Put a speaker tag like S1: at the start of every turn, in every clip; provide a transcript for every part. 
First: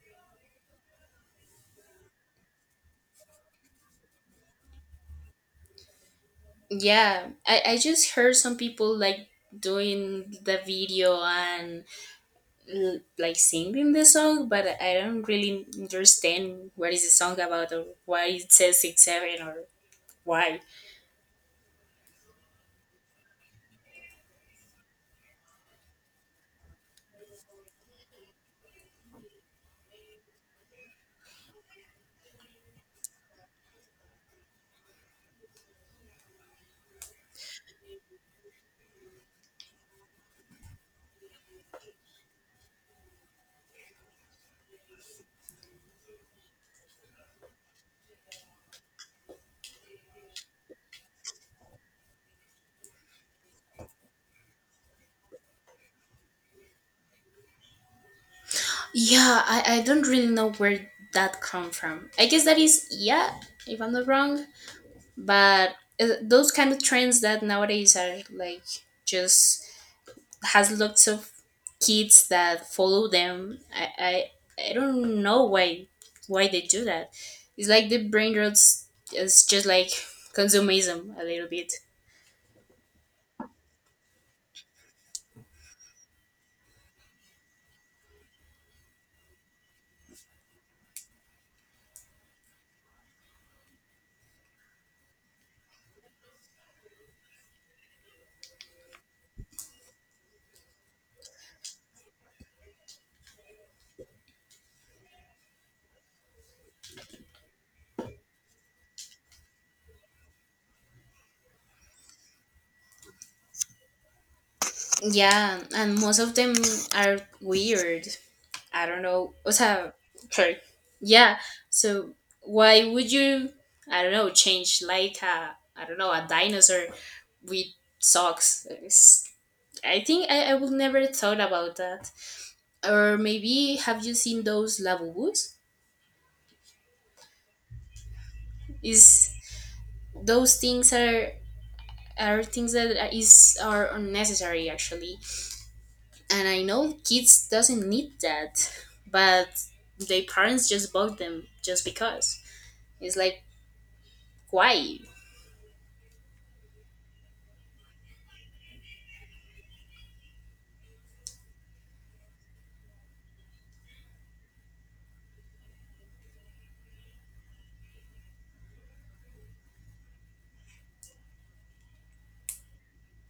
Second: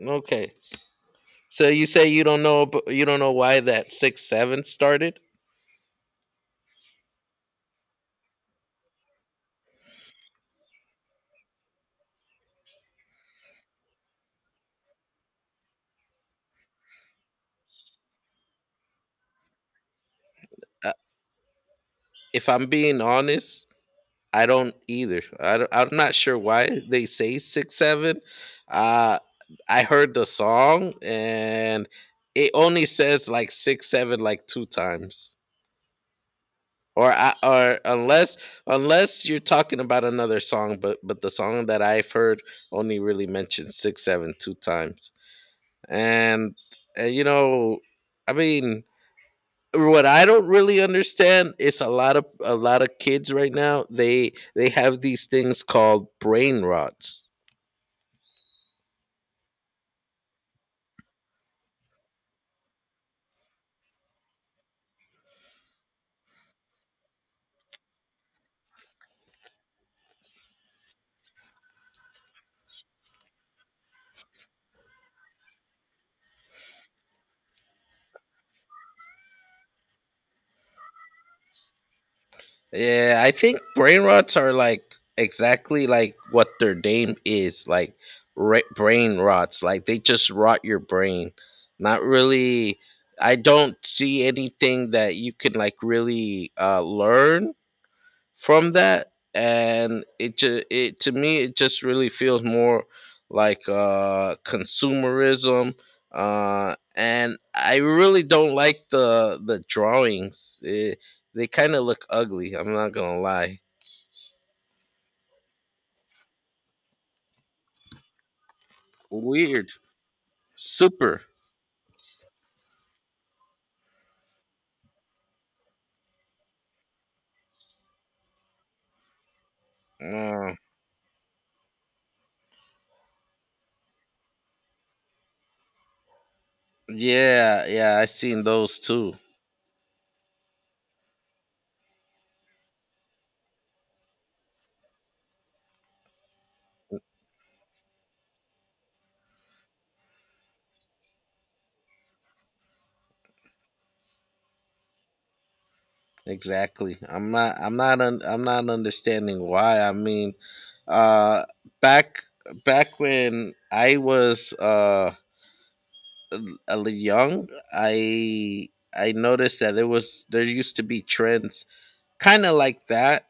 S1: Okay. So you say you don't know why that 6-7 started?
S2: Yeah, I just heard some people like doing the video and like singing the song, but I don't really understand what is the song about or why it says 6-7 or why.
S1: Uh, if I'm being honest, I don't either. I'm not sure why they say 6-7. Uh I heard the song and it only says like 6-7 like two times. Or unless you're talking about another song, but the song that I've heard only really mentions 6 7 2 times. And, and you know, I mean What I don't really understand is a lot of kids right now, they have these things called brain rots.
S2: Yeah, I don't really know where that come from. I guess that is yeah, if I'm not wrong, but those kind of trends that nowadays are like just has lots of kids that follow them. I don't know why they do that. It's like the brain rots is just like consumerism a little bit.
S1: Yeah, I think brain rots are like exactly like what their name is, like brain rots. Like they just rot your brain. Not really. I don't see anything that you can like really learn from that, and it, to me, it just really feels more like consumerism, and I really don't like the drawings. It, they kind of look ugly, I'm not gonna lie.
S2: Yeah, and most of them are weird. I don't know. O
S1: Weird.
S2: sea, sorry.
S1: Super.
S2: Yeah. So why would you I don't know, change like a I don't know, a dinosaur with socks? I think
S1: uh,
S2: I would never thought about that. Or maybe have you seen those lavabos?
S1: yeah, yeah, I seen those too.
S2: Is those things are things that are- is are unnecessary actually, and I know kids doesn't need that, but their parents just bought them just because it's like why.
S1: Exactly. I'm not understanding why. I mean, uh back, when I was young, I noticed that there used to be trends kind of like that,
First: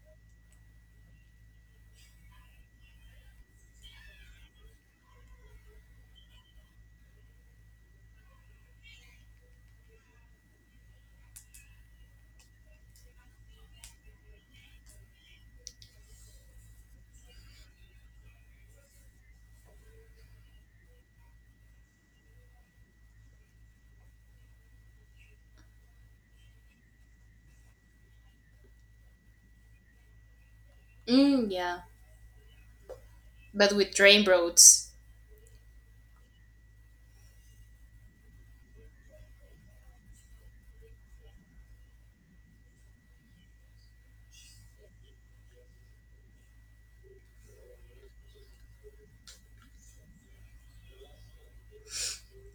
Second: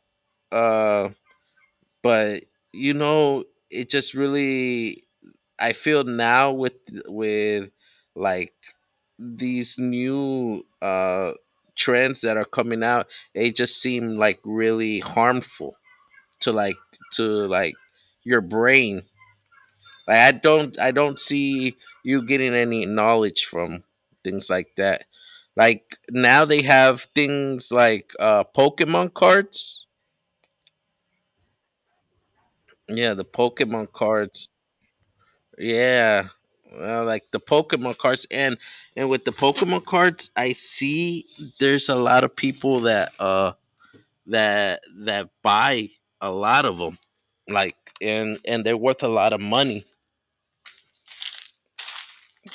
S1: uh, but, you know, it just really, I feel now with with like these new trends that are coming out, they just seem like really harmful to like, to like your brain. I don't see you getting any knowledge from things like that. Like now they have things like Pokemon cards.
S2: Yeah,
S1: Yeah, the
S2: but
S1: Pokemon
S2: with train
S1: cards.
S2: roads.
S1: Yeah. Like the Pokemon cards, and with the Pokemon cards, I see there's a lot of people that that buy a lot of them, like, and they're worth a lot of money.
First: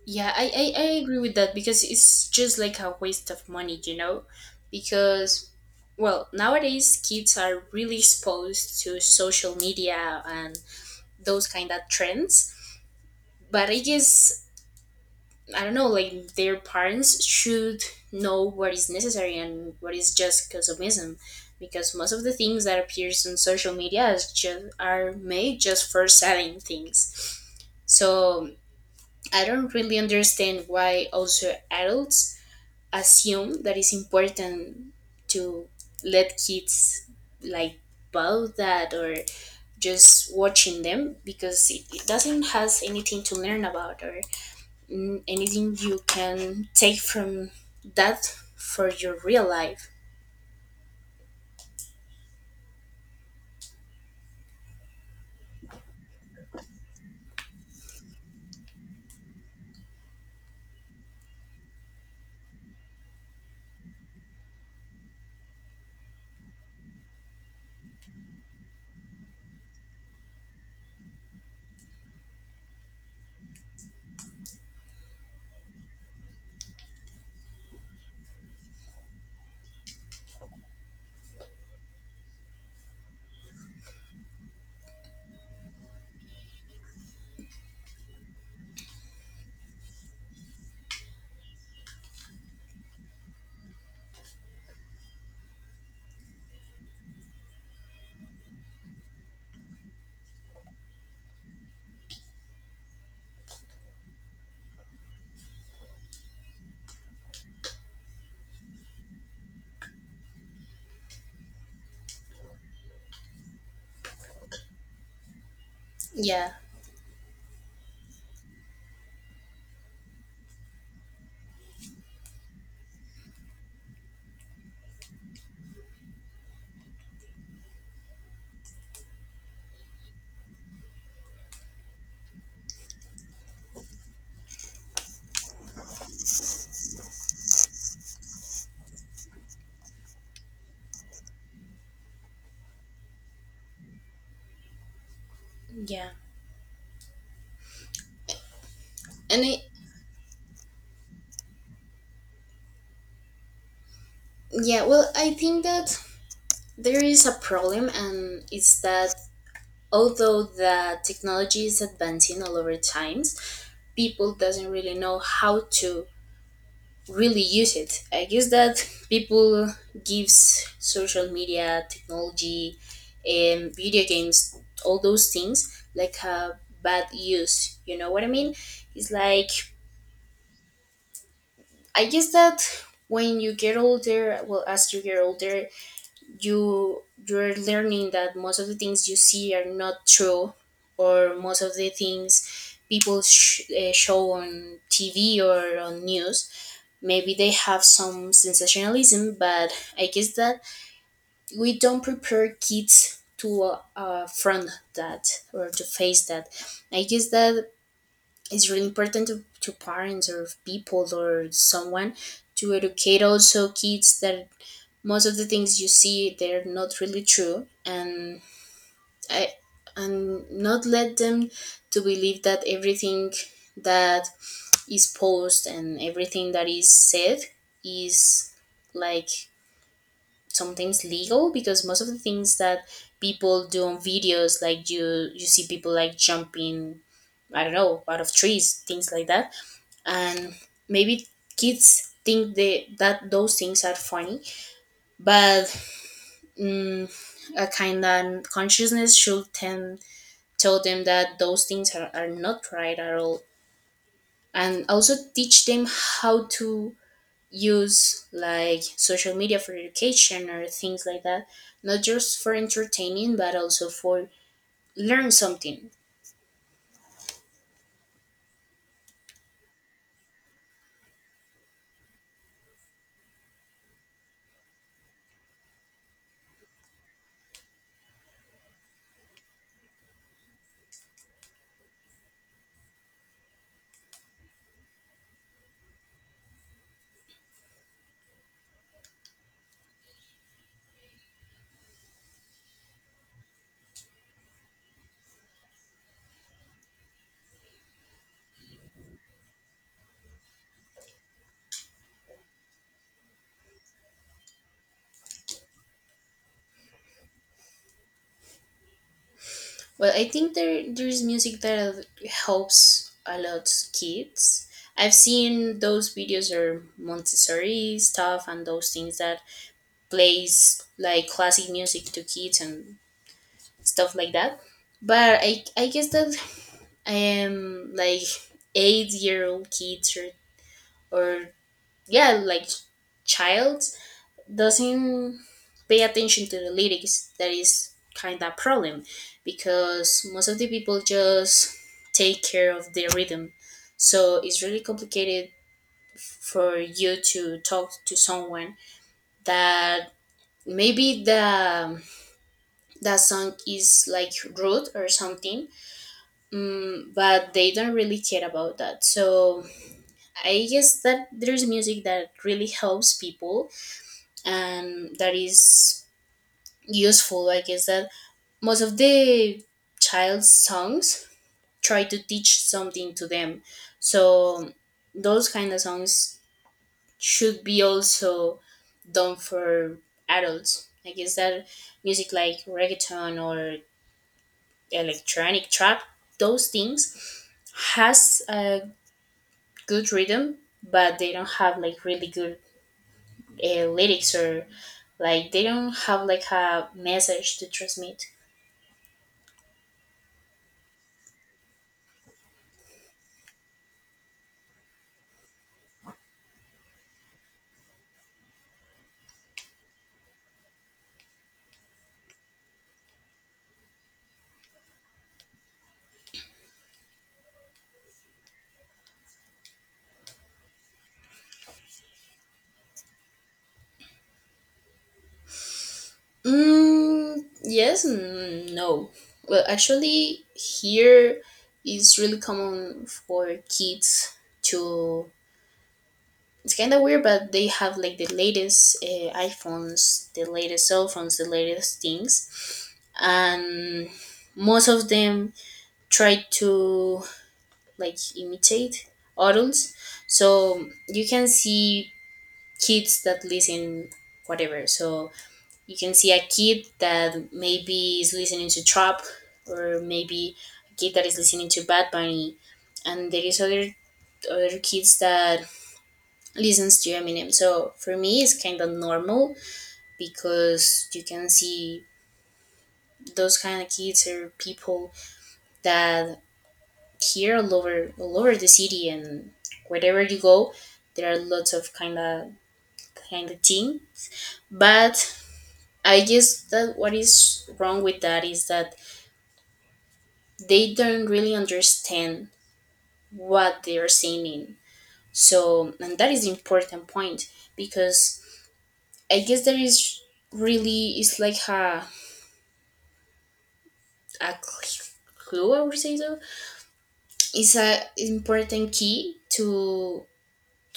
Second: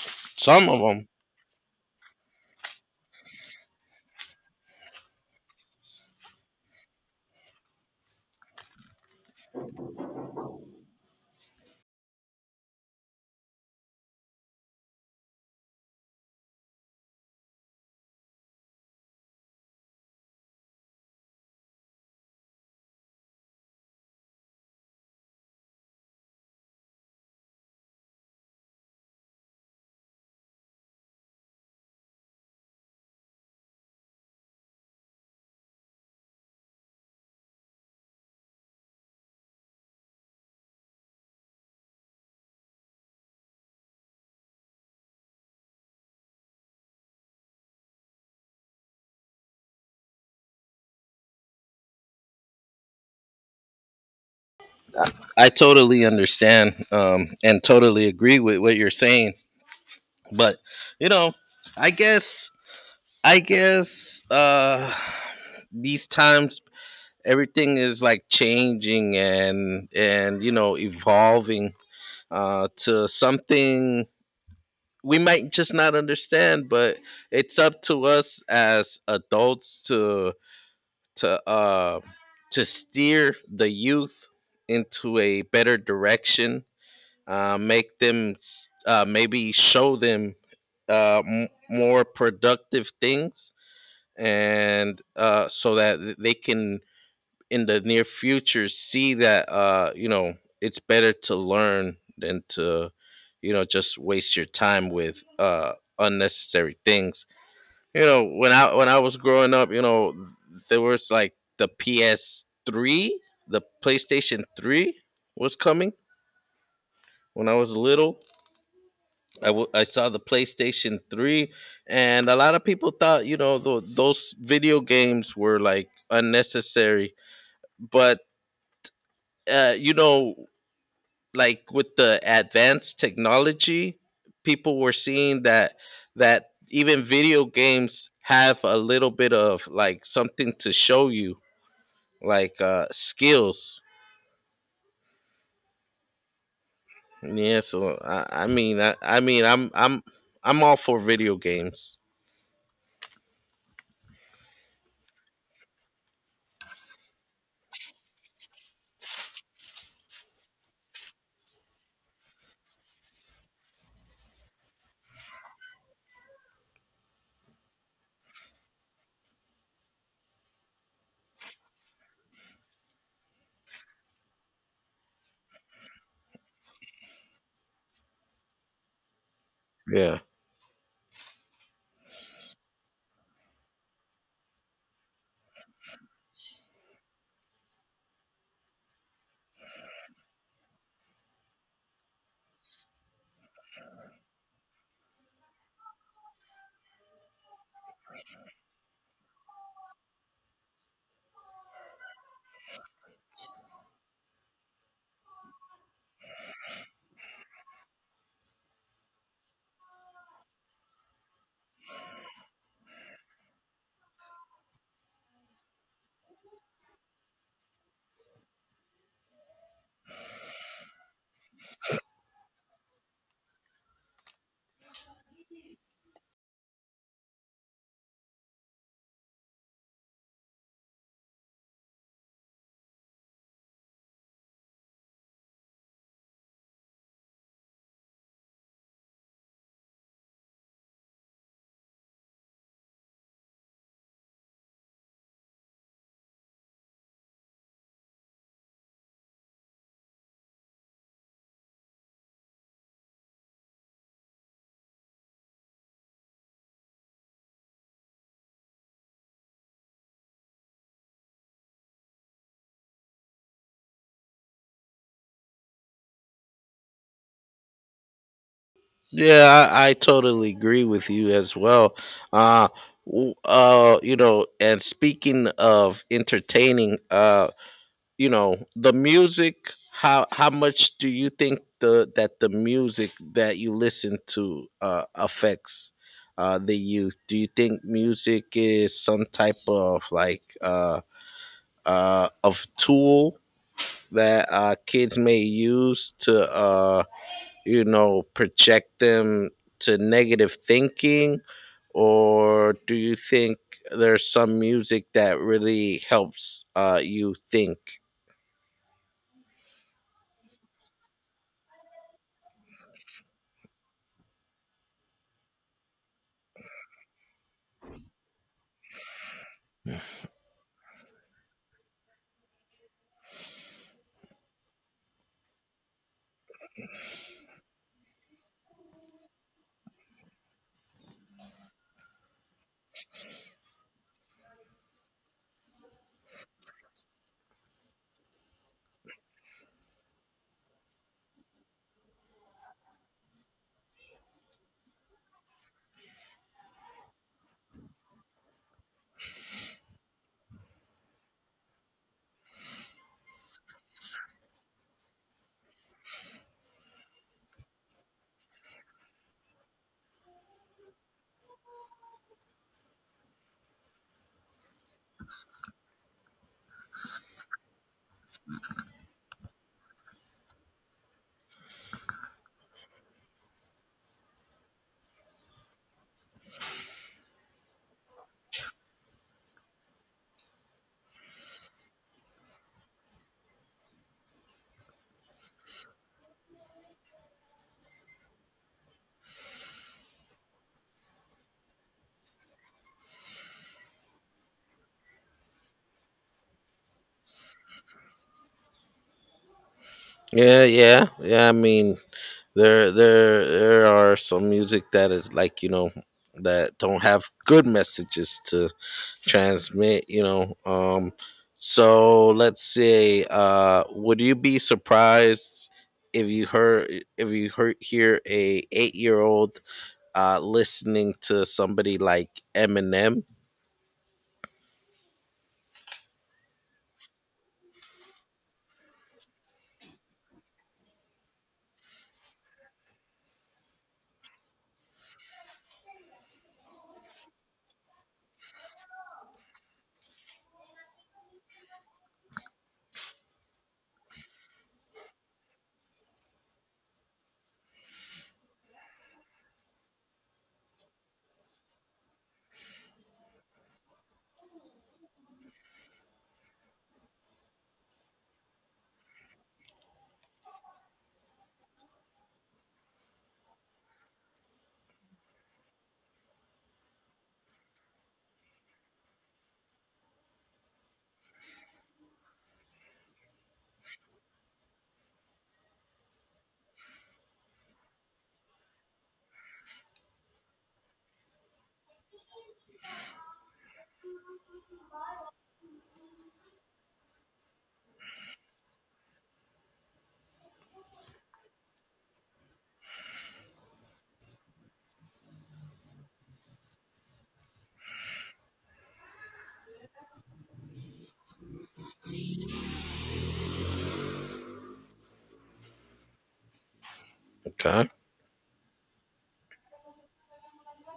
S2: yeah I,
S1: Some of
S2: I
S1: them.
S2: agree with that because it's just like a waste of money, you know, because well nowadays kids are really exposed to social media and those kind of trends. But I guess I don't know, like their parents should know what is necessary and what is just consumism, because most of the things that appears on social media is just are made just for selling things. So I don't really understand why also adults assume that it's important to let kids like buy that or just watching them because it doesn't has anything to learn about or anything you can take from that for your real life.
S1: I totally understand, and totally agree with what you're saying, but, you know, I guess I guess, these times everything is like changing, and you know, evolving to something we might just not understand. But it's up to us as adults to to uh, to steer the youth into a better direction, make maybe show them more productive things, and so that they can in the near future see that, you know, it's better to learn than to, you know, just waste your time with unnecessary things. You know, when I was growing up, you know, there was like the PS3, the playstation 3 was coming.
S2: Yeah,
S1: When I was little, I saw the PlayStation 3, and a lot of people thought, you know, those video games were like unnecessary. But, you know, like with the advanced technology, people were seeing that, even video games have a little bit of like something to show you, like, skills.
S2: yeah.
S1: Yeah, so
S2: And
S1: I'm all for video games.
S2: yeah, well, I think that there is a problem, and it's that although the technology is advancing all over times, people doesn't really know how to really use it. I guess that people gives social media, technology, and video games, all those things like a bad use. You know what I mean? It's like
S1: Yeah.
S2: I guess that when you get older, well, as you get older, you you're learning that most of the things you see are not true, or most of the things people show on TV or on news maybe they have some sensationalism but I guess that we don't prepare kids to front that or to face that. I guess that it's really important to parents or people or someone to educate also kids that most of the things you see they're not really true, and I and not let them to believe that everything that is posed and everything that is said is like sometimes legal, because most of the things that people do on videos like you see people like jumping I don't know out of trees, things like that. And maybe kids think that those things are funny but mm, a kind of consciousness should tend tell them that those things are not right at all, and also teach them how to use like social media for education or things like that, not just for entertaining but also for learn something.
S1: Yeah, I totally agree with you as well. Uh, you know, and speaking of entertaining, you know, the music. How much do you think the that the music that you listen to affects the youth? Do you think music is some type of like of tool that kids may use to, you know, project them to negative thinking? Or do you think there's some music that really helps, you think?
S2: Well, I think there is music that helps a lot kids. I've seen those videos or montessori stuff and those things that plays like classic music to kids and stuff like that. But I guess that like 8-year-old old kids or yeah like child doesn't pay attention to the lyrics. That is kind of a problem because most of the people just take care of the rhythm. So it's really complicated for you to talk to someone that maybe the that song is like rude or something. But they don't really care about that. So I guess that there's music that really helps people and that is useful. I guess that most of the child's songs try to teach something to them. So those kind of songs should be also done for adults. I guess that music like reggaeton or electronic trap, those things has a good rhythm but they don't have like really good lyrics or like they don't have like a message to transmit.
S1: Yeah, yeah, yeah. I mean, there are some music that is like, you know, that don't have good messages to transmit. You know, so let's say, would you be surprised if you heard hear a 8 year old listening to somebody like Eminem.
S2: Mm, yes and no. Well, actually, here it's really common for kids to. It's kind of weird, but they have like the latest iPhones, the latest cell phones, the latest things, and most of them try to like imitate adults. So you can see kids that listen whatever. So you can see a kid that maybe is listening to trap, or maybe a kid that is listening to Bad Bunny, and there is other kids that listens to Eminem. So for me it's kind of normal, because you can see those kind of kids or people that here all over the city, and wherever you go there are lots of kind of thing. But I guess that what is wrong with that is that they don't really understand what they're saying. So and that is important point, because I guess there is really it's like a clue I would say. So it's
S1: Okay.
S2: a important key to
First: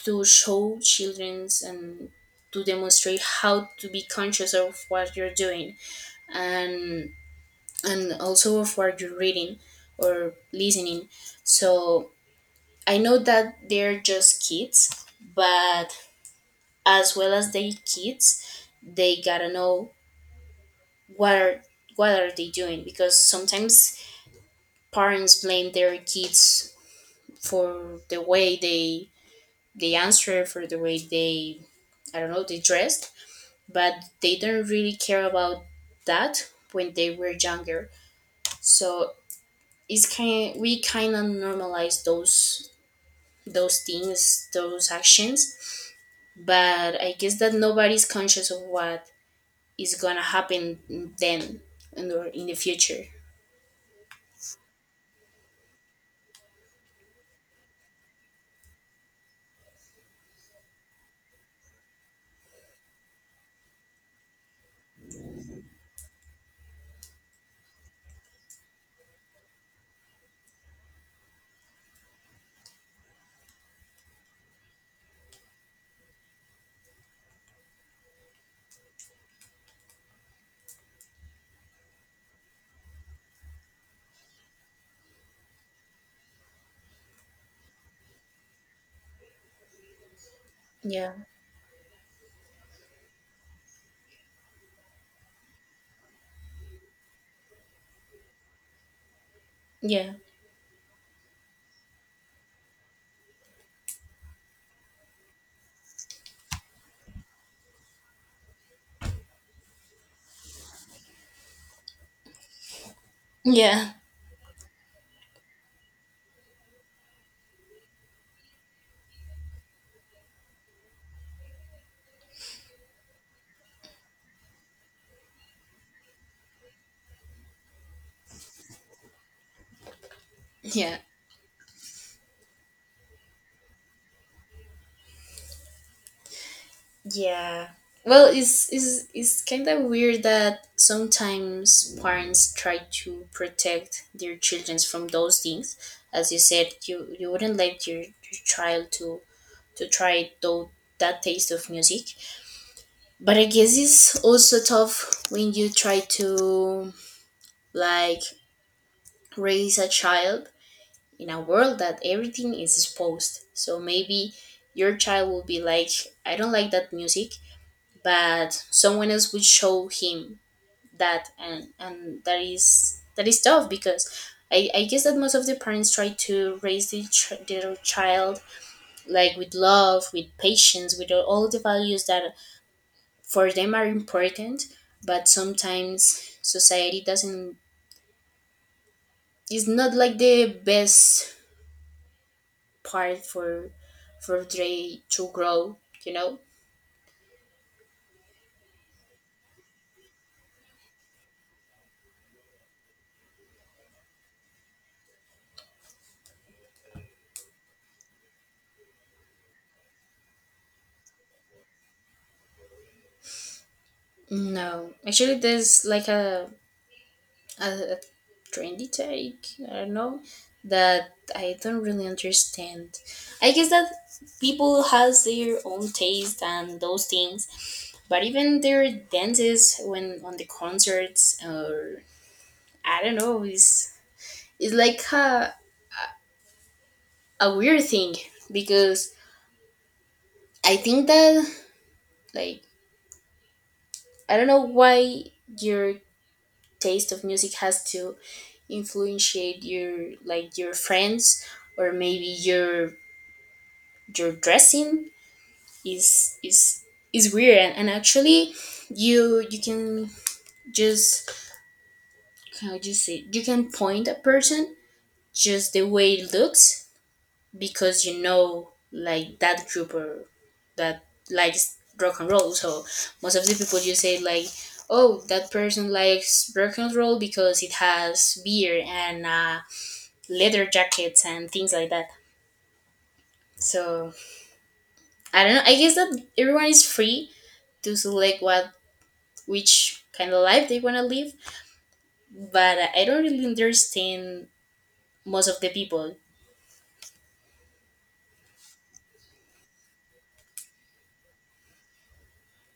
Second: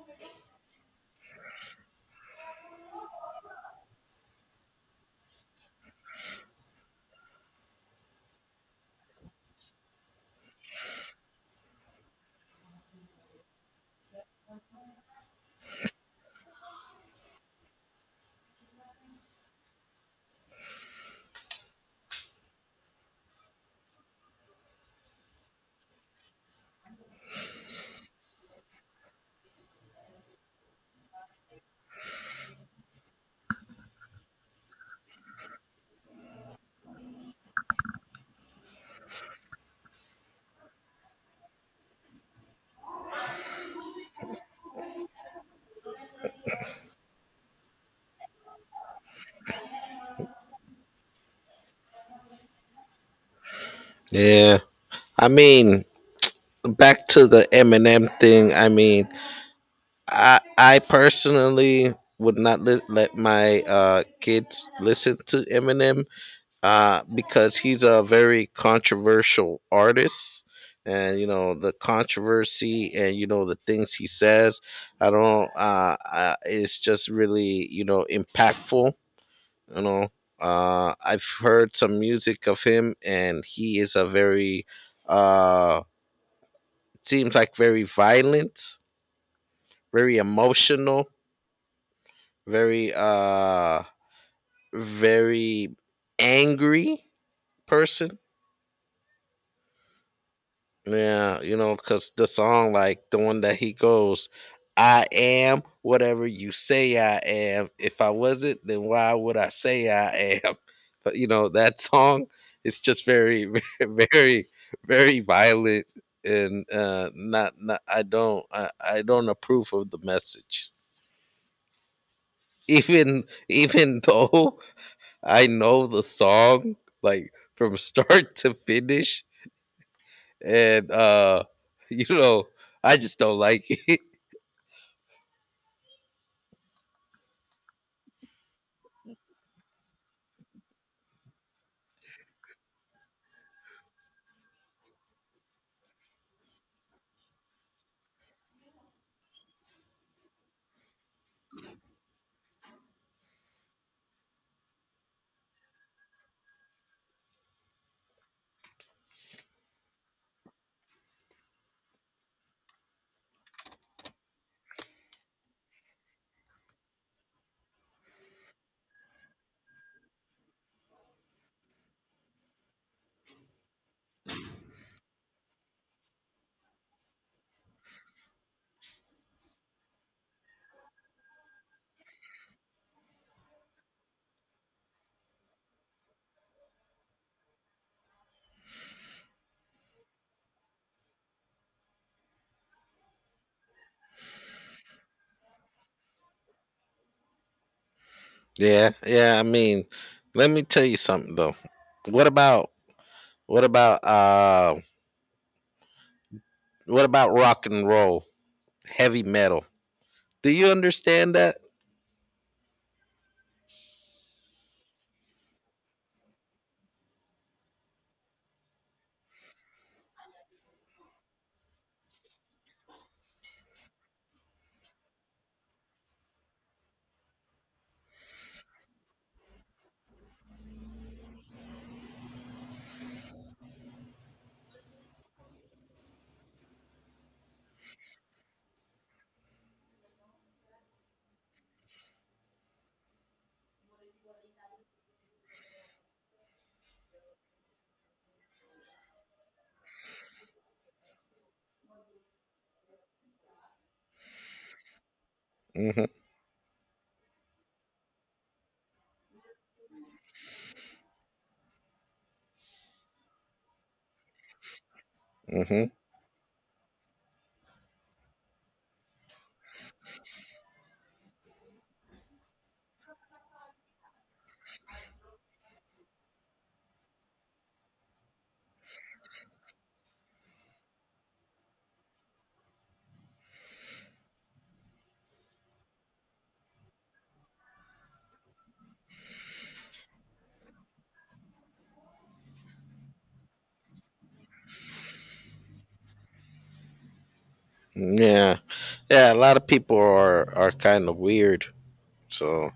S2: show children's and to demonstrate how to be conscious of what you're doing, and and also of what you're reading or listening. So I know that they're just kids, but as well as they kids, they gotta know what are what are they doing, because sometimes parents blame their kids for the way they answer, for the way they I don't know they dressed, but they don't really care about that when they were younger. So it's kind of normalize those things, those actions, but I guess that nobody's conscious of what is gonna happen then and or in the future.
S1: Yeah. I mean, back to the Eminem thing. I mean, I personally would not let my kids listen to Eminem, because he's a very controversial artist. And you know the controversy, and you know the things he says. I don't. It's just really, you know, impactful, you know. I've heard some music of him, and he is a very uh seems like very violent, very emotional,
S2: Yeah,
S1: very very angry person.
S2: yeah,
S1: Yeah, you know, because the song, like the one that he goes, "I am whatever you say I am. If I wasn't, then why would I say I am?" But you know, that song is just very,
S2: yeah,
S1: very, very violent, and not, I don't approve of the message. Even though I know the song like from start to finish, and,
S2: yeah,
S1: you know, I just don't like it.
S2: yeah. Well, it's kind of weird that sometimes parents try to protect their children from those things. As you said, you wouldn't let your child to try those that taste of music. But I guess it's also tough when you try to like raise a child in a world that everything is exposed. So maybe your child will be like, I don't like that music, but someone else will show him that. And that is tough, because I guess that most of the parents try to raise their child like with love, with patience, with all the values that for them are important, but sometimes society doesn't is not like the best part for they to grow, you know.
S1: Yeah, yeah. I mean, let me tell you something though. What about what about uh what about rock and roll, heavy metal? Do you understand that?
S2: No, actually there's like a, a trendy take I don't know that I don't really understand. I guess that people has their own taste and those things. But even their dances when on the concerts or I don't know is like a weird thing, because I think that like I don't know why your taste of music has to influence your like your friends or maybe your dressing
S1: Mm-hmm.
S2: is is weird. And actually you can just how do you say you can point a person just the
S1: Mm-hmm.
S2: way it looks, because you know like that group or that likes rock and roll. So most of the people you say like, oh that person likes rock and roll because it has beer and leather jackets and things like that. So I don't know. I guess that everyone is free to select what which kind of life they want to live, but I don't really understand most of the people.
S1: Yeah, yeah. A lot of people are kind of weird. So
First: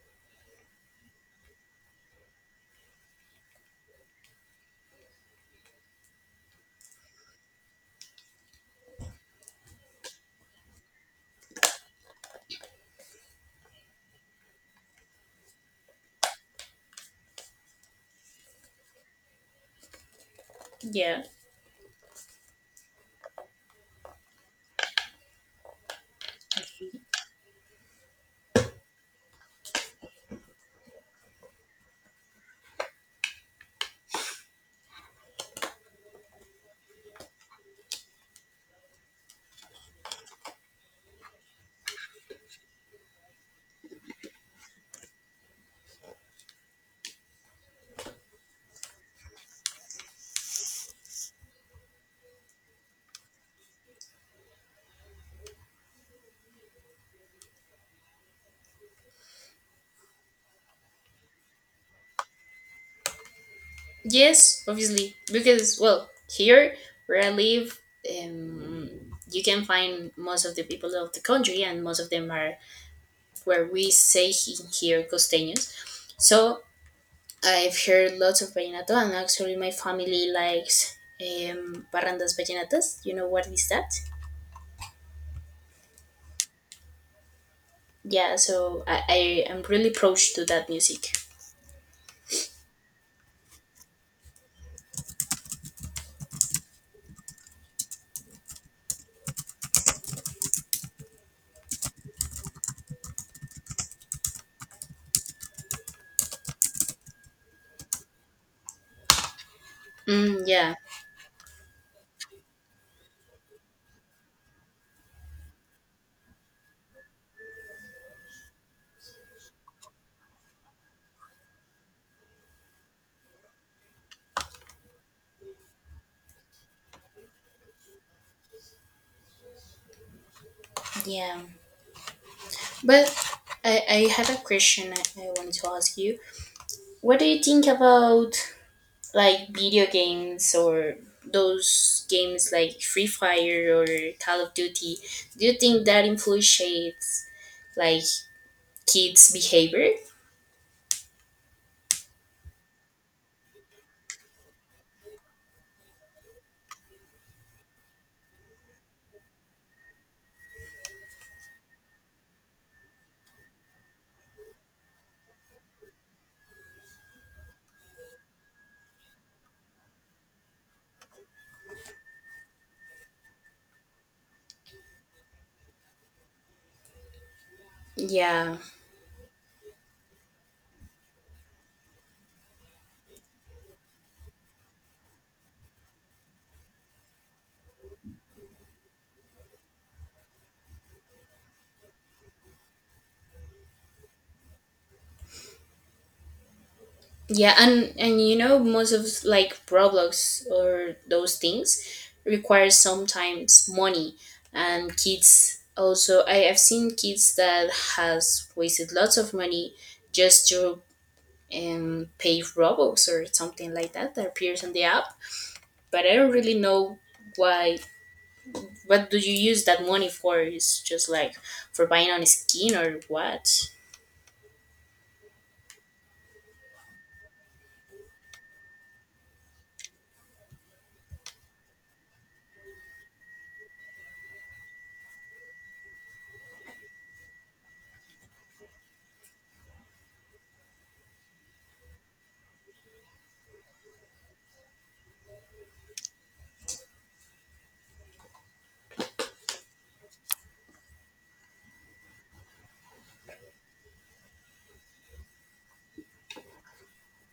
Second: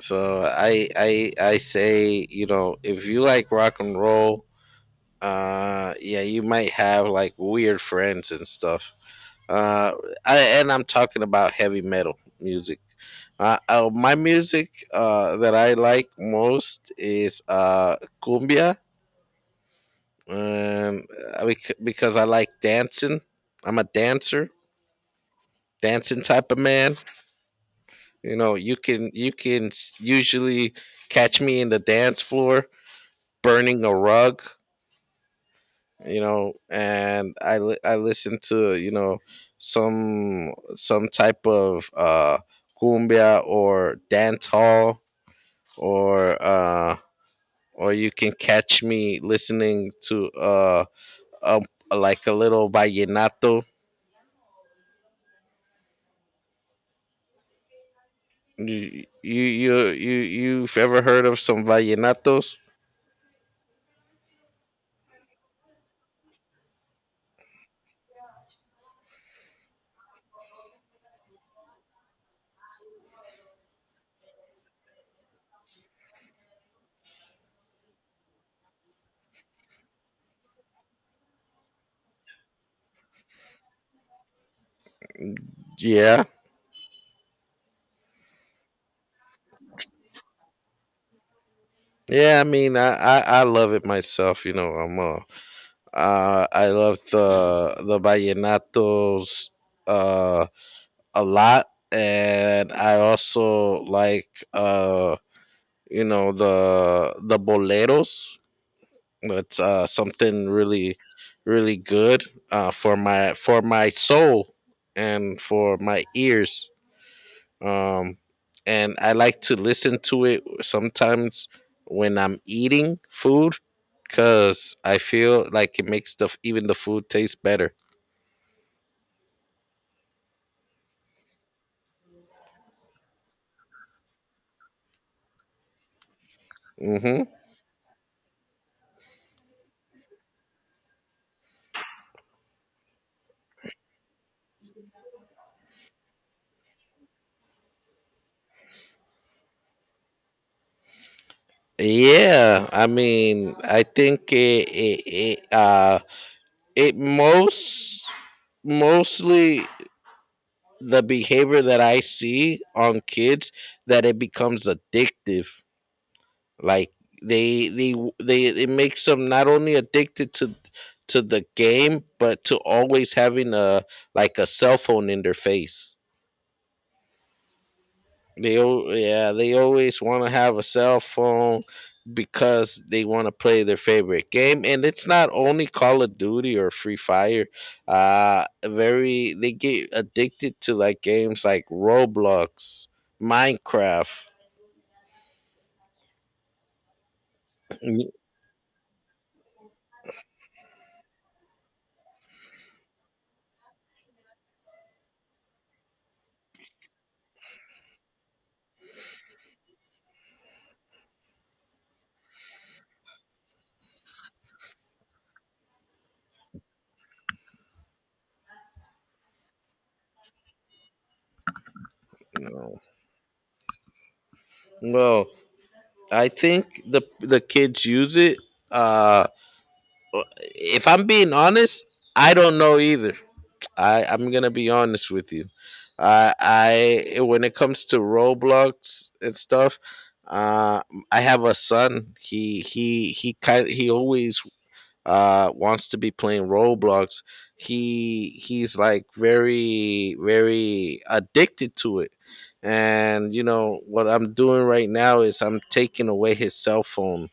S1: I say, you know, if you like rock and roll, yeah, you might have like weird friends and stuff. uh, and I'm talking about heavy metal music. My music that I like most is, cumbia, and
S2: Yeah.
S1: because I like dancing. I'm a dancer, dancing type of man. You know, you can usually catch me in the dance floor, burning a rug, you know. And I listen to, you know, some type of cumbia or dance hall, or you can catch me listening to, a like a little vallenato. You've ever heard of some vallenatos?
S2: Yes, obviously, because well, here where I live, um, you can find most of the people of the country, and most of them are where we say here costeños. So I've heard lots of vallenato, and actually, my family likes barrandas vallenatas. You know what is that?
S1: Yeah,
S2: Yeah, so I am really close to that music.
S1: yeah. I love it myself. You know, I love the vallenatos uh a lot. And I also like, you know, the boleros. That's
S2: Mm,
S1: something
S2: yeah,
S1: really really good for my soul and for my ears. Um and I like to listen to it sometimes when I'm eating food, cuz I feel like it makes the even the food taste better.
S2: yeah. But I had a question I wanted to ask you. What do
S1: Mhm.
S2: you think about like video games or those games like Free Fire or Call of Duty? Do you think that influences like kids' behavior?
S1: Yeah, I mean, I think it it, it it most mostly the behavior that I see on kids, that it becomes addictive. Like they they they, it makes them not only addicted to the game, but to always having a, like a cell phone in their face.
S2: Yeah.
S1: Yeah, they always want to have a cell phone because they want to play their favorite game, and it's not only Call of Duty or Free Fire. Very they get addicted to like games like Roblox, Minecraft.
S2: Yeah,
S1: You
S2: and you know most of like Roblox or those things require sometimes money, and kids also I have seen kids that has wasted lots of money just to pay Roblox or something like that that appears on the app. But I don't really know why what do you use that money for? Is just like for buying on skin
S1: know.
S2: or what?
S1: Well, I think the kids use it. Uh, if I'm being honest, I don't know either. I'm gonna be honest with you. I I when it comes to Roblox and stuff, uh, I have a son. He always wants to be playing Roblox. He's like very very addicted to it. And you know what I'm doing right now is I'm taking away his cell phone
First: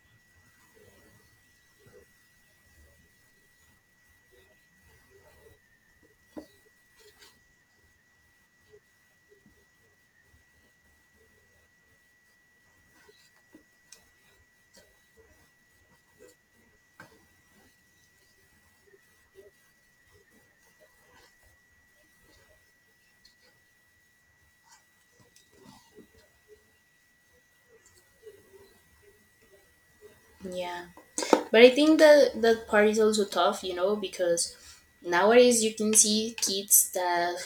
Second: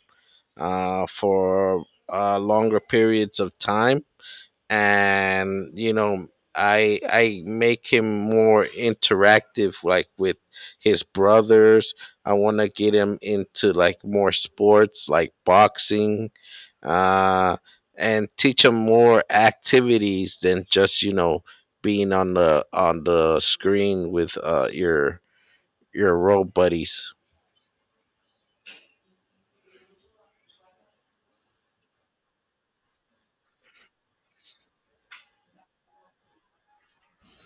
S1: for longer periods of time. And you know, I make him more interactive, like with his brothers. I want to get him into like more sports like boxing, uh and teach him more activities than just, you know, being on the screen with your road buddies.
S2: Yeah. But I think that that part is also tough, you know, because nowadays you can see kids that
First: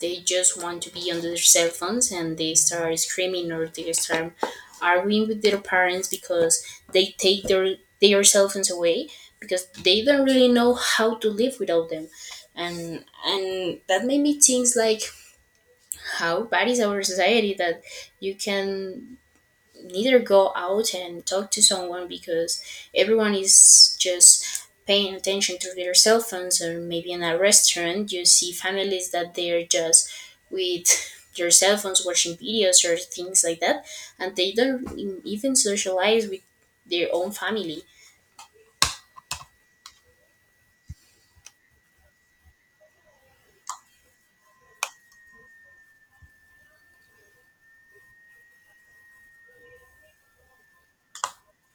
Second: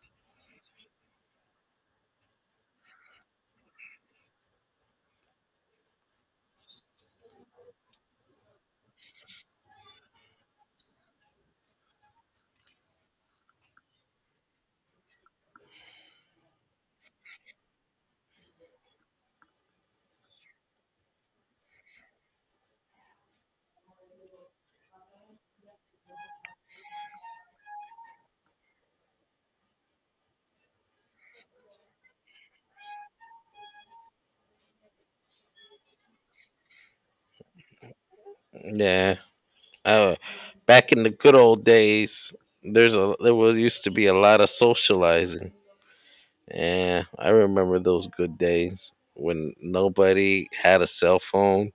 S2: they just want to be on their cell phones, and they start screaming or they start arguing with their parents because they take their cell phones away, because they don't really know how to live without them. And that made me think like, how bad is our society that you can neither go out and talk to someone because everyone is just paying attention to their cell phones, or maybe in a restaurant you see families that they're just with their cell phones watching videos or things like that, and they don't even socialize with their own family.
S1: Yeah. uh back in the good old days, there was used to be a lot of socializing. Yeah, I remember those good days when nobody had a cell phone.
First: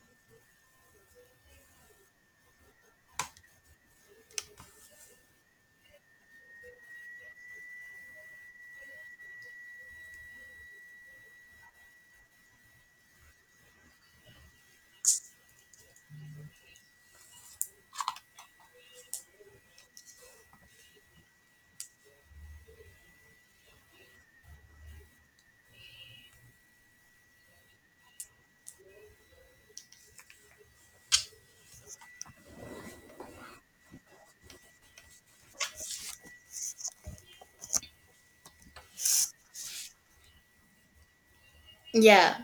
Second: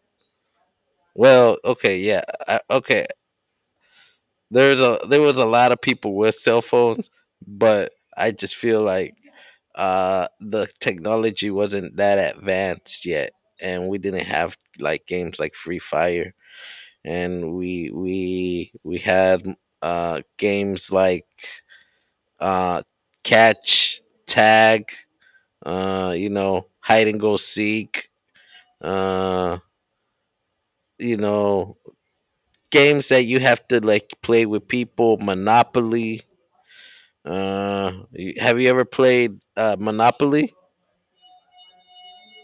S1: Well, okay, yeah, okay. There was a lot of people with cell phones, but I just feel like the technology wasn't that advanced yet, and we didn't have like games like Free Fire, and we had games like uh catch, tag, you know, hide and go seek, uh you know, games that you have to like play with people. Monopoly, have you ever played monopoly?
S2: Yeah.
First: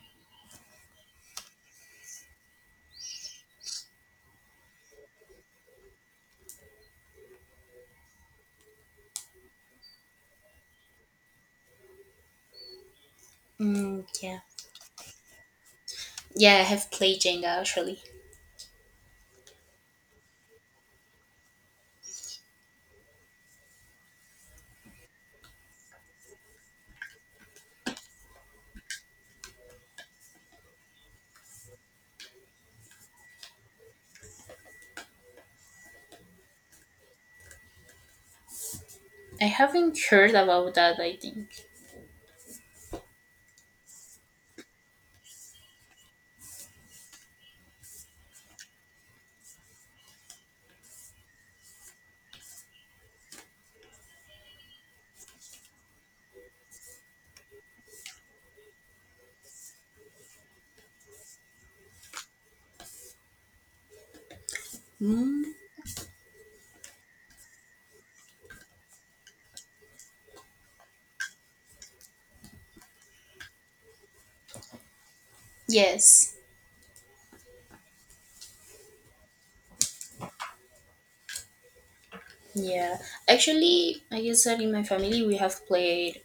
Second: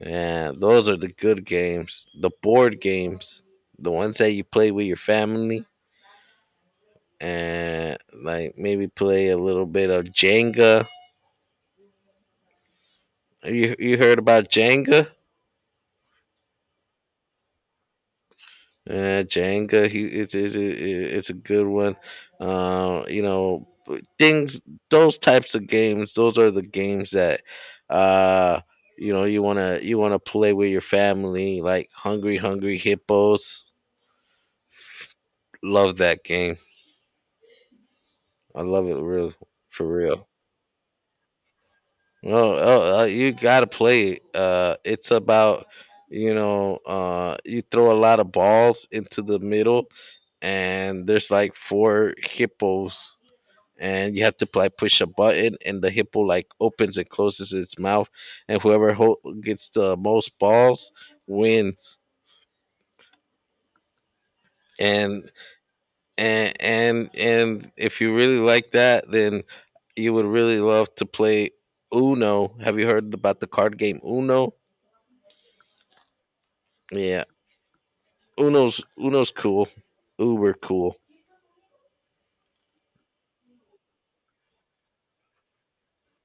S1: Yeah, those are the good games, the board games, the ones that you play with your family. And like maybe play a little bit of jenga. You
S2: Mm,
S1: heard
S2: yeah.
S1: about jenga?
S2: Yeah, I have played Jenga, actually.
S1: Jenga, he it's a good one. You know, but things those types of games, those are the games that uh you know, you want to play with your family, like Hungry Hungry Hippos. Love that game. I love it real.
S2: I
S1: For
S2: haven't
S1: real.
S2: heard about that, I think.
S1: Oh, oh, you got to play it. It's about you throw a lot of balls into the middle, and there's like four hippos, and you have to like push a button, and the hippo like opens and closes its mouth, and whoever gets the most balls wins. and
S2: Mm,
S1: and and and if you really like that, then you would really love to play uno. Have you heard about the card game uno?
S2: yes.
S1: Yeah, uno's cool. Uber cool.
S2: Yeah, actually I guess that in my family we have played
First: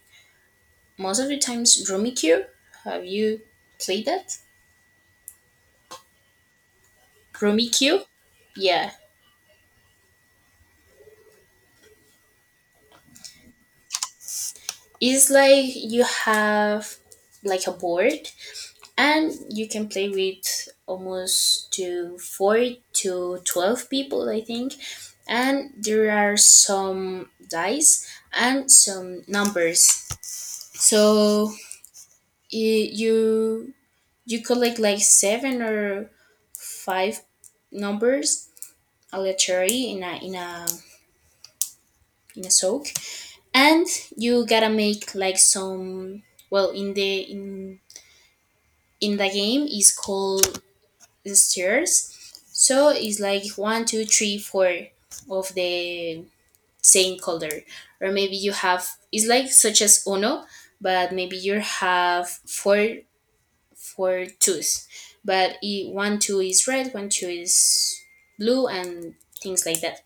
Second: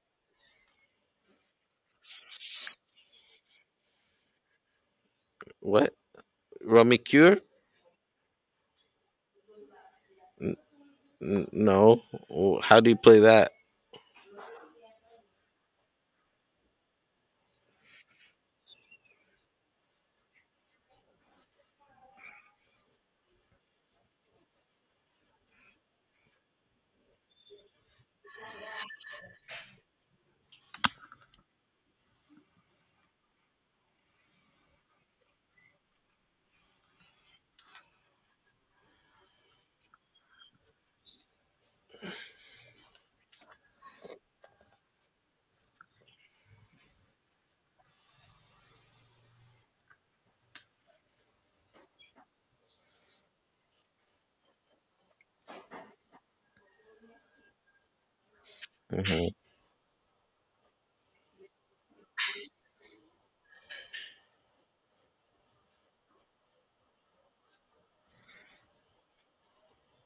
S2: most of the times, Rummikub. Have you played that?
S1: What, rummy cure?
S2: Rummikub? Yeah.
S1: N- no. Oh, how do you play that?
S2: It's like you have like a board, and you can play with almost to 4 to 12 people, I think. And there are some dice and some numbers. So i- you you collect like seven or five numbers aleatory in a soak, and you gotta make like some, well, in the in the game is called stairs. So it's like 1, 2, 3, 4 of the same color, or maybe you have, it's
S1: Hmm.
S2: like such as Uno, but maybe you have four twos, but 1, 2 is red, 1, 2 is blue and things like that.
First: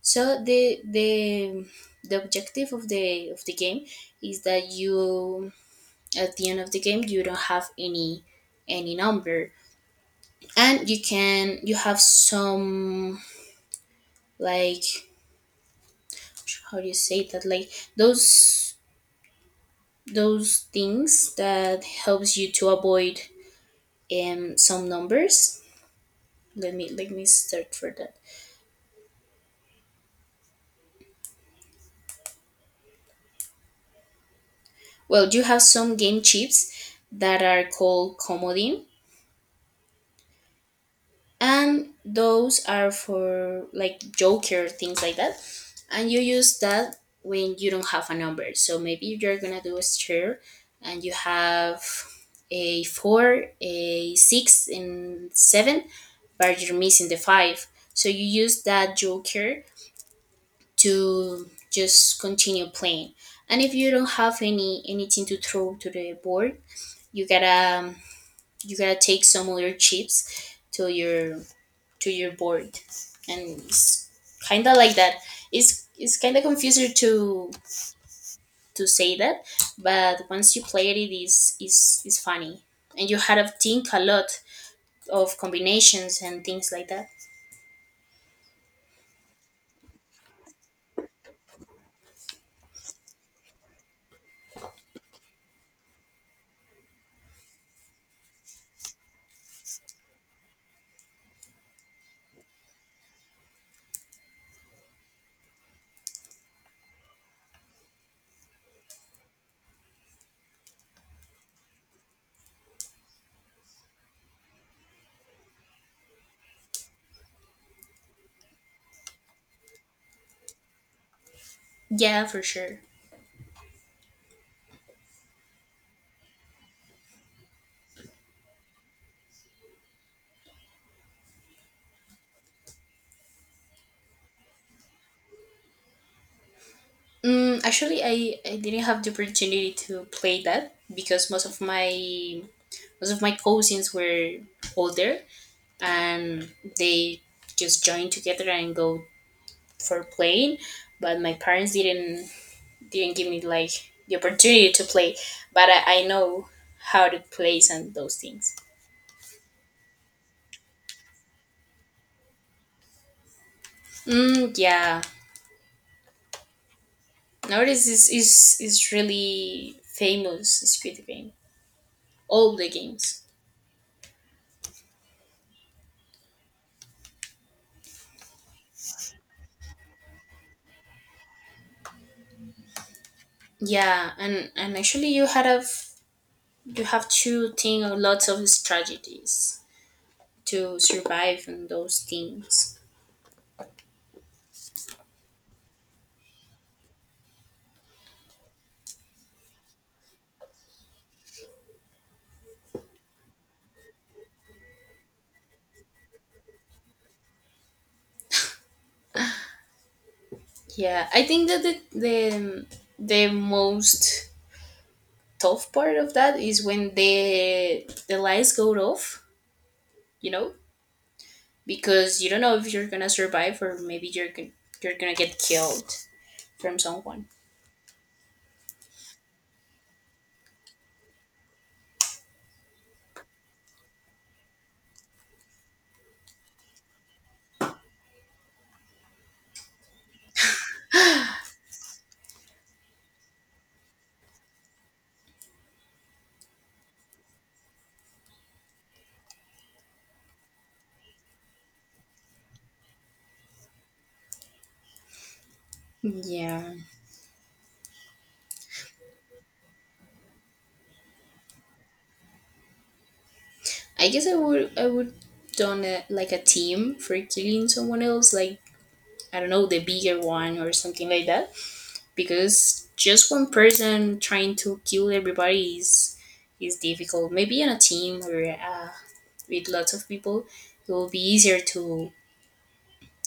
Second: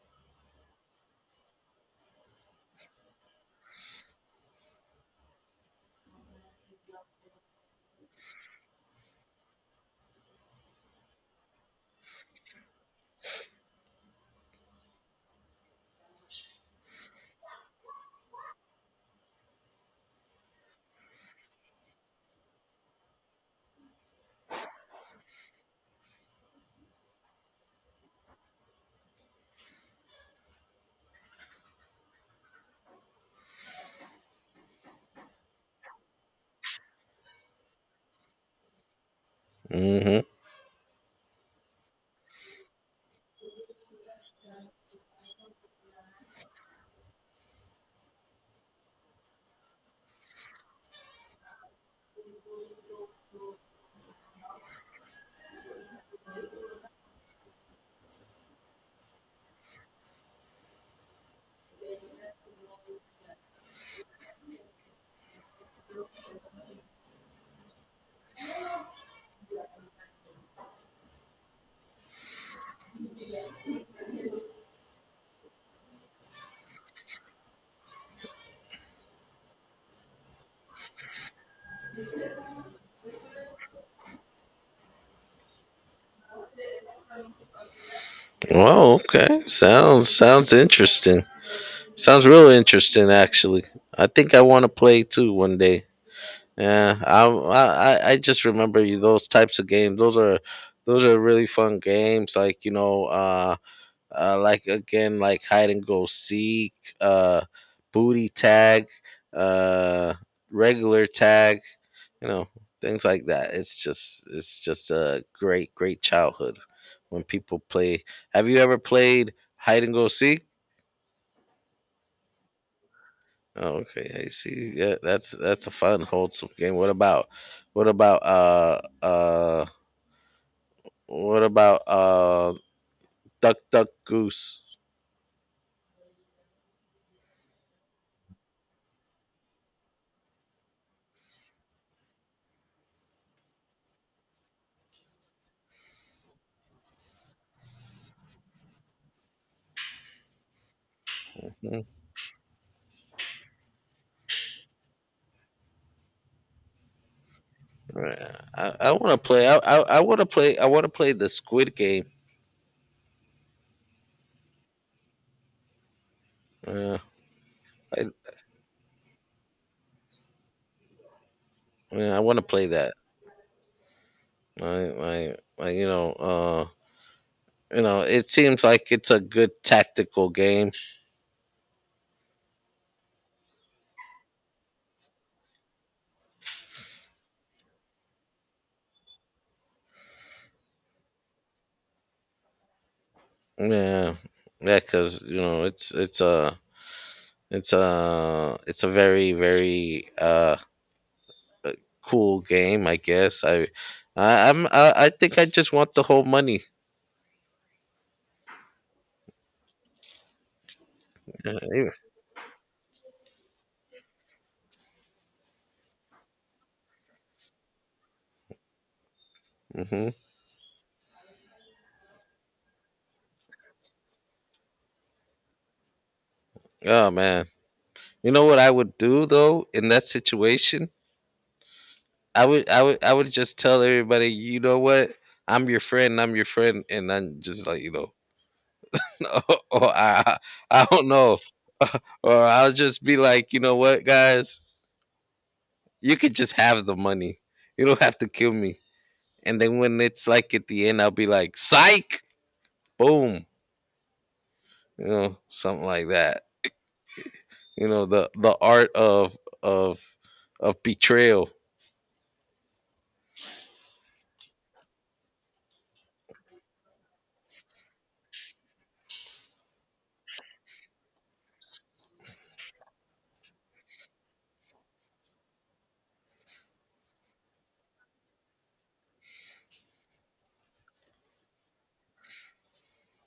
S2: So the objective of the game is that you, at the end of the game, you don't have any number. And you can, you have some, like, how do you say that, like, those those things that helps you to avoid some numbers. Let me start for that. Well, you have some game chips that are called comodine,
S1: Hmm.
S2: and those are for like joker things like that. And you use that when you don't have a number, so maybe you're gonna do a stir and you have a four, a six and seven, but you're missing the five, so you use that joker to just continue playing. And if you don't have anything to throw to the board, you gotta you gotta take some other chips to your board. And it's kind of like that. It's kind of confusing to say that, but once you play it, it is funny, and you had to think a lot of combinations and things like that.
S1: Oh, okay. Sounds interesting. Sounds real interesting, actually. I think I want to play too one day. Yeah, I just remember you those types of games. Those are really fun games. Like like again like hide and go seek, uh booty tag, uh regular tag, you know, things like that. It's just a great childhood when people play. Have you ever played hide and go seek?
S2: Yeah, for sure.
S1: Oh, okay, I see. Yeah, that's a fun wholesome game. What about, what about uh uh what about uh duck duck goose?
S2: Actually, I didn't have the opportunity to play that because most of my cousins were older, and they just joined together and go for playing, but my parents
S1: Hmm.
S2: didn't give me like the opportunity to play. But I know how to play and those
S1: Right.
S2: things.
S1: I want to play. I want to play. I want to play the Squid Game.
S2: Mm, yeah,
S1: Uh,
S2: nowadays
S1: I
S2: is really famous Squid Game.
S1: Yeah, I want to
S2: All
S1: play
S2: the
S1: that.
S2: games.
S1: I, I I You know it seems like it's a good tactical game.
S2: Yeah, and actually you have to think of lots of strategies to survive in those things.
S1: Yeah, yeah, because you know it's a it's a it's a very cool game. I think I just want the whole money.
S2: Yeah, I think that
S1: Mm-hmm.
S2: the most tough part of that is when the lights go off. You know, because you don't know if you're gonna survive, or maybe you're gonna get killed from
S1: Oh
S2: someone.
S1: man! You know what I would do though in that situation? I would just tell everybody, you know what? I'm your friend, and then just like, you know, or I don't know. Or I'll just be like, you know what, guys, you could just have the money. You don't have to kill me. And then when it's like at the end, I'll be like, psych, boom, you know, something like that.
S2: Yeah,
S1: You know, the art of of betrayal.
S2: I guess I would done a, like a team for killing someone else, like I don't know, the bigger one or something like that, because just one person trying to kill everybody is difficult. Maybe in a team, or with lots of people, it will be easier to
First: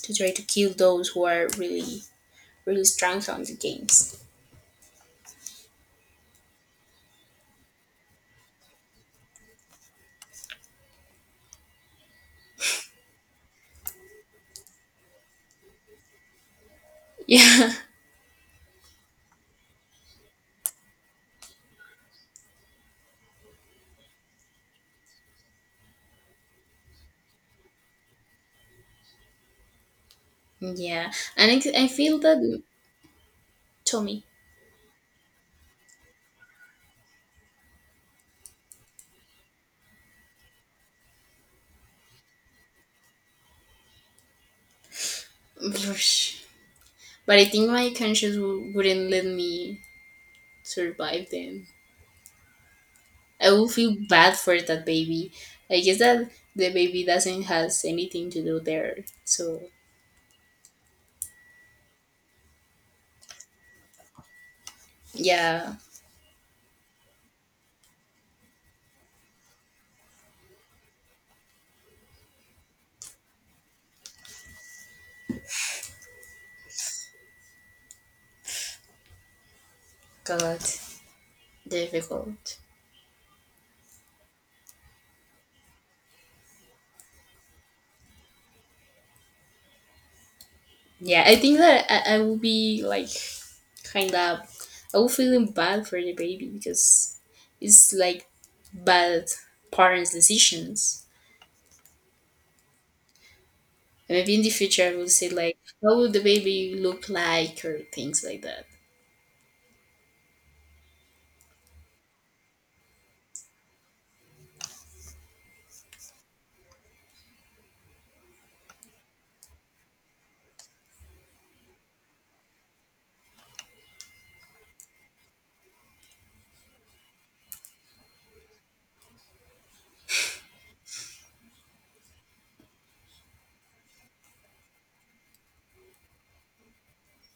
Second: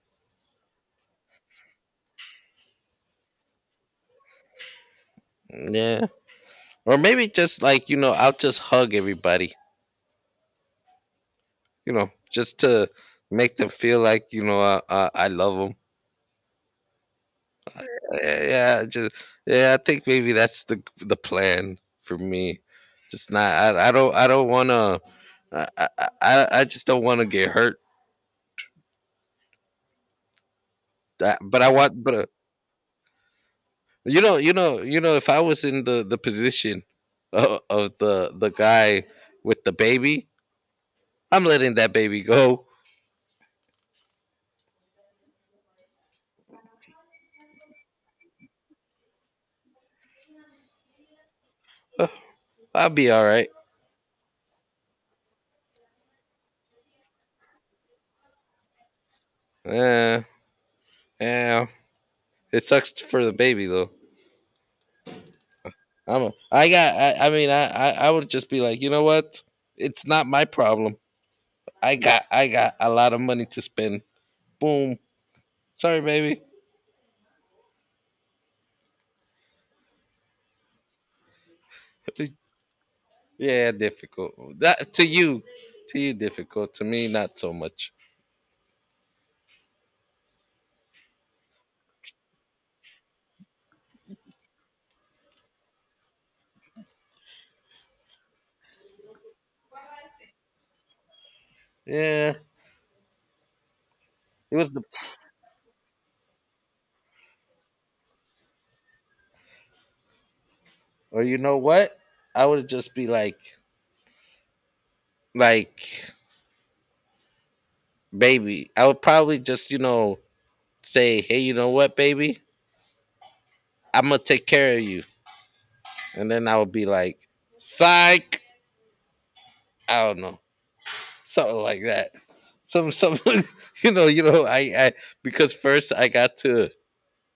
S2: to try to kill those who are really really strong on the games.
S1: Yeah. Or maybe just like, you know, I'll just hug everybody, you know, just to make them feel like you know I love them.
S2: Yeah.
S1: Yeah, just yeah, I think maybe that's the plan for me. Just not I, I don't want to, I just don't want to get hurt.
S2: Yeah, and
S1: But I
S2: I
S1: want, but
S2: feel that
S1: you
S2: Tommy.
S1: know, if I was in the position of the guy with the baby, I'm letting that baby go.
S2: Blush. But I think my conscience wouldn't let me survive then.
S1: Uh, I'll be all right.
S2: I will feel bad for that baby. I guess that the baby doesn't has anything to do there. So
S1: Yeah, yeah. It sucks for the baby though.
S2: yeah,
S1: I'm a, I got I mean I would just be like, you know what? It's not my problem. I got a lot of money to spend. Boom. Sorry, baby.
S2: God, difficult.
S1: Yeah, difficult. That to you difficult. To me, not so much.
S2: Yeah, I think that I will be like kind of I will feeling bad for the baby because it's like bad parents' decisions.
S1: Yeah,
S2: And maybe in the
S1: it was the,
S2: future I will say like, how would the baby look like, or things like that.
S1: or you know what? I would just be like, baby. I would probably just, you know, say, hey, you know what, baby? I'm gonna take care of you, and then I would be like, psych. I don't know. Something like that. Some you know, I because first I got to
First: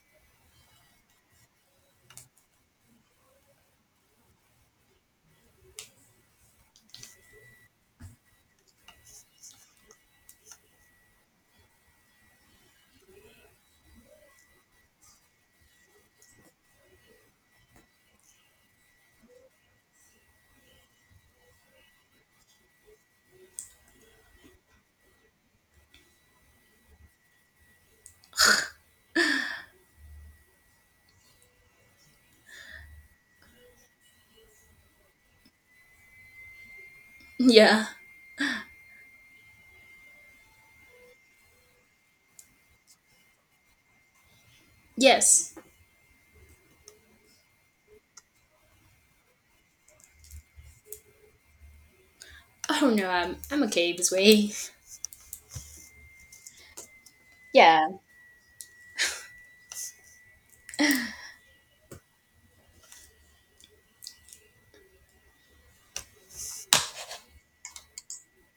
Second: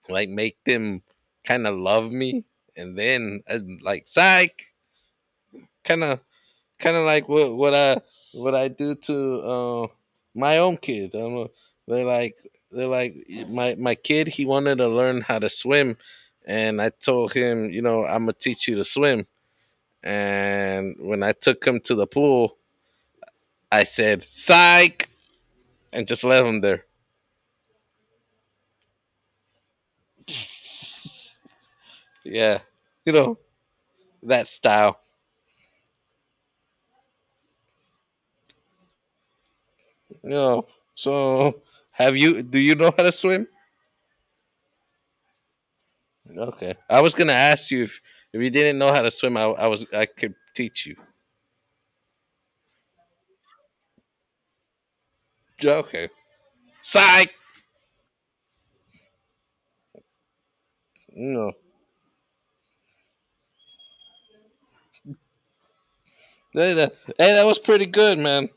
S1: like make them kind of love me, and then like psych, kind of like what I do to my own kids. They're like they're like my kid. He wanted to learn how to swim, and I told him, you know, I'm gonna teach you to swim. And when I took him to the pool, I said, "Psych," and just left him there. Yeah, you know, that style.
S2: Yeah.
S1: You know, so have you? Do you know how to swim?
S2: Yes.
S1: Okay, I was gonna ask you if you didn't know how to swim, I was I could teach you.
S2: I don't know, I'm okay this way.
S1: Okay, psych.
S2: Yeah.
S1: No, hey, that, hey, that was pretty good, man.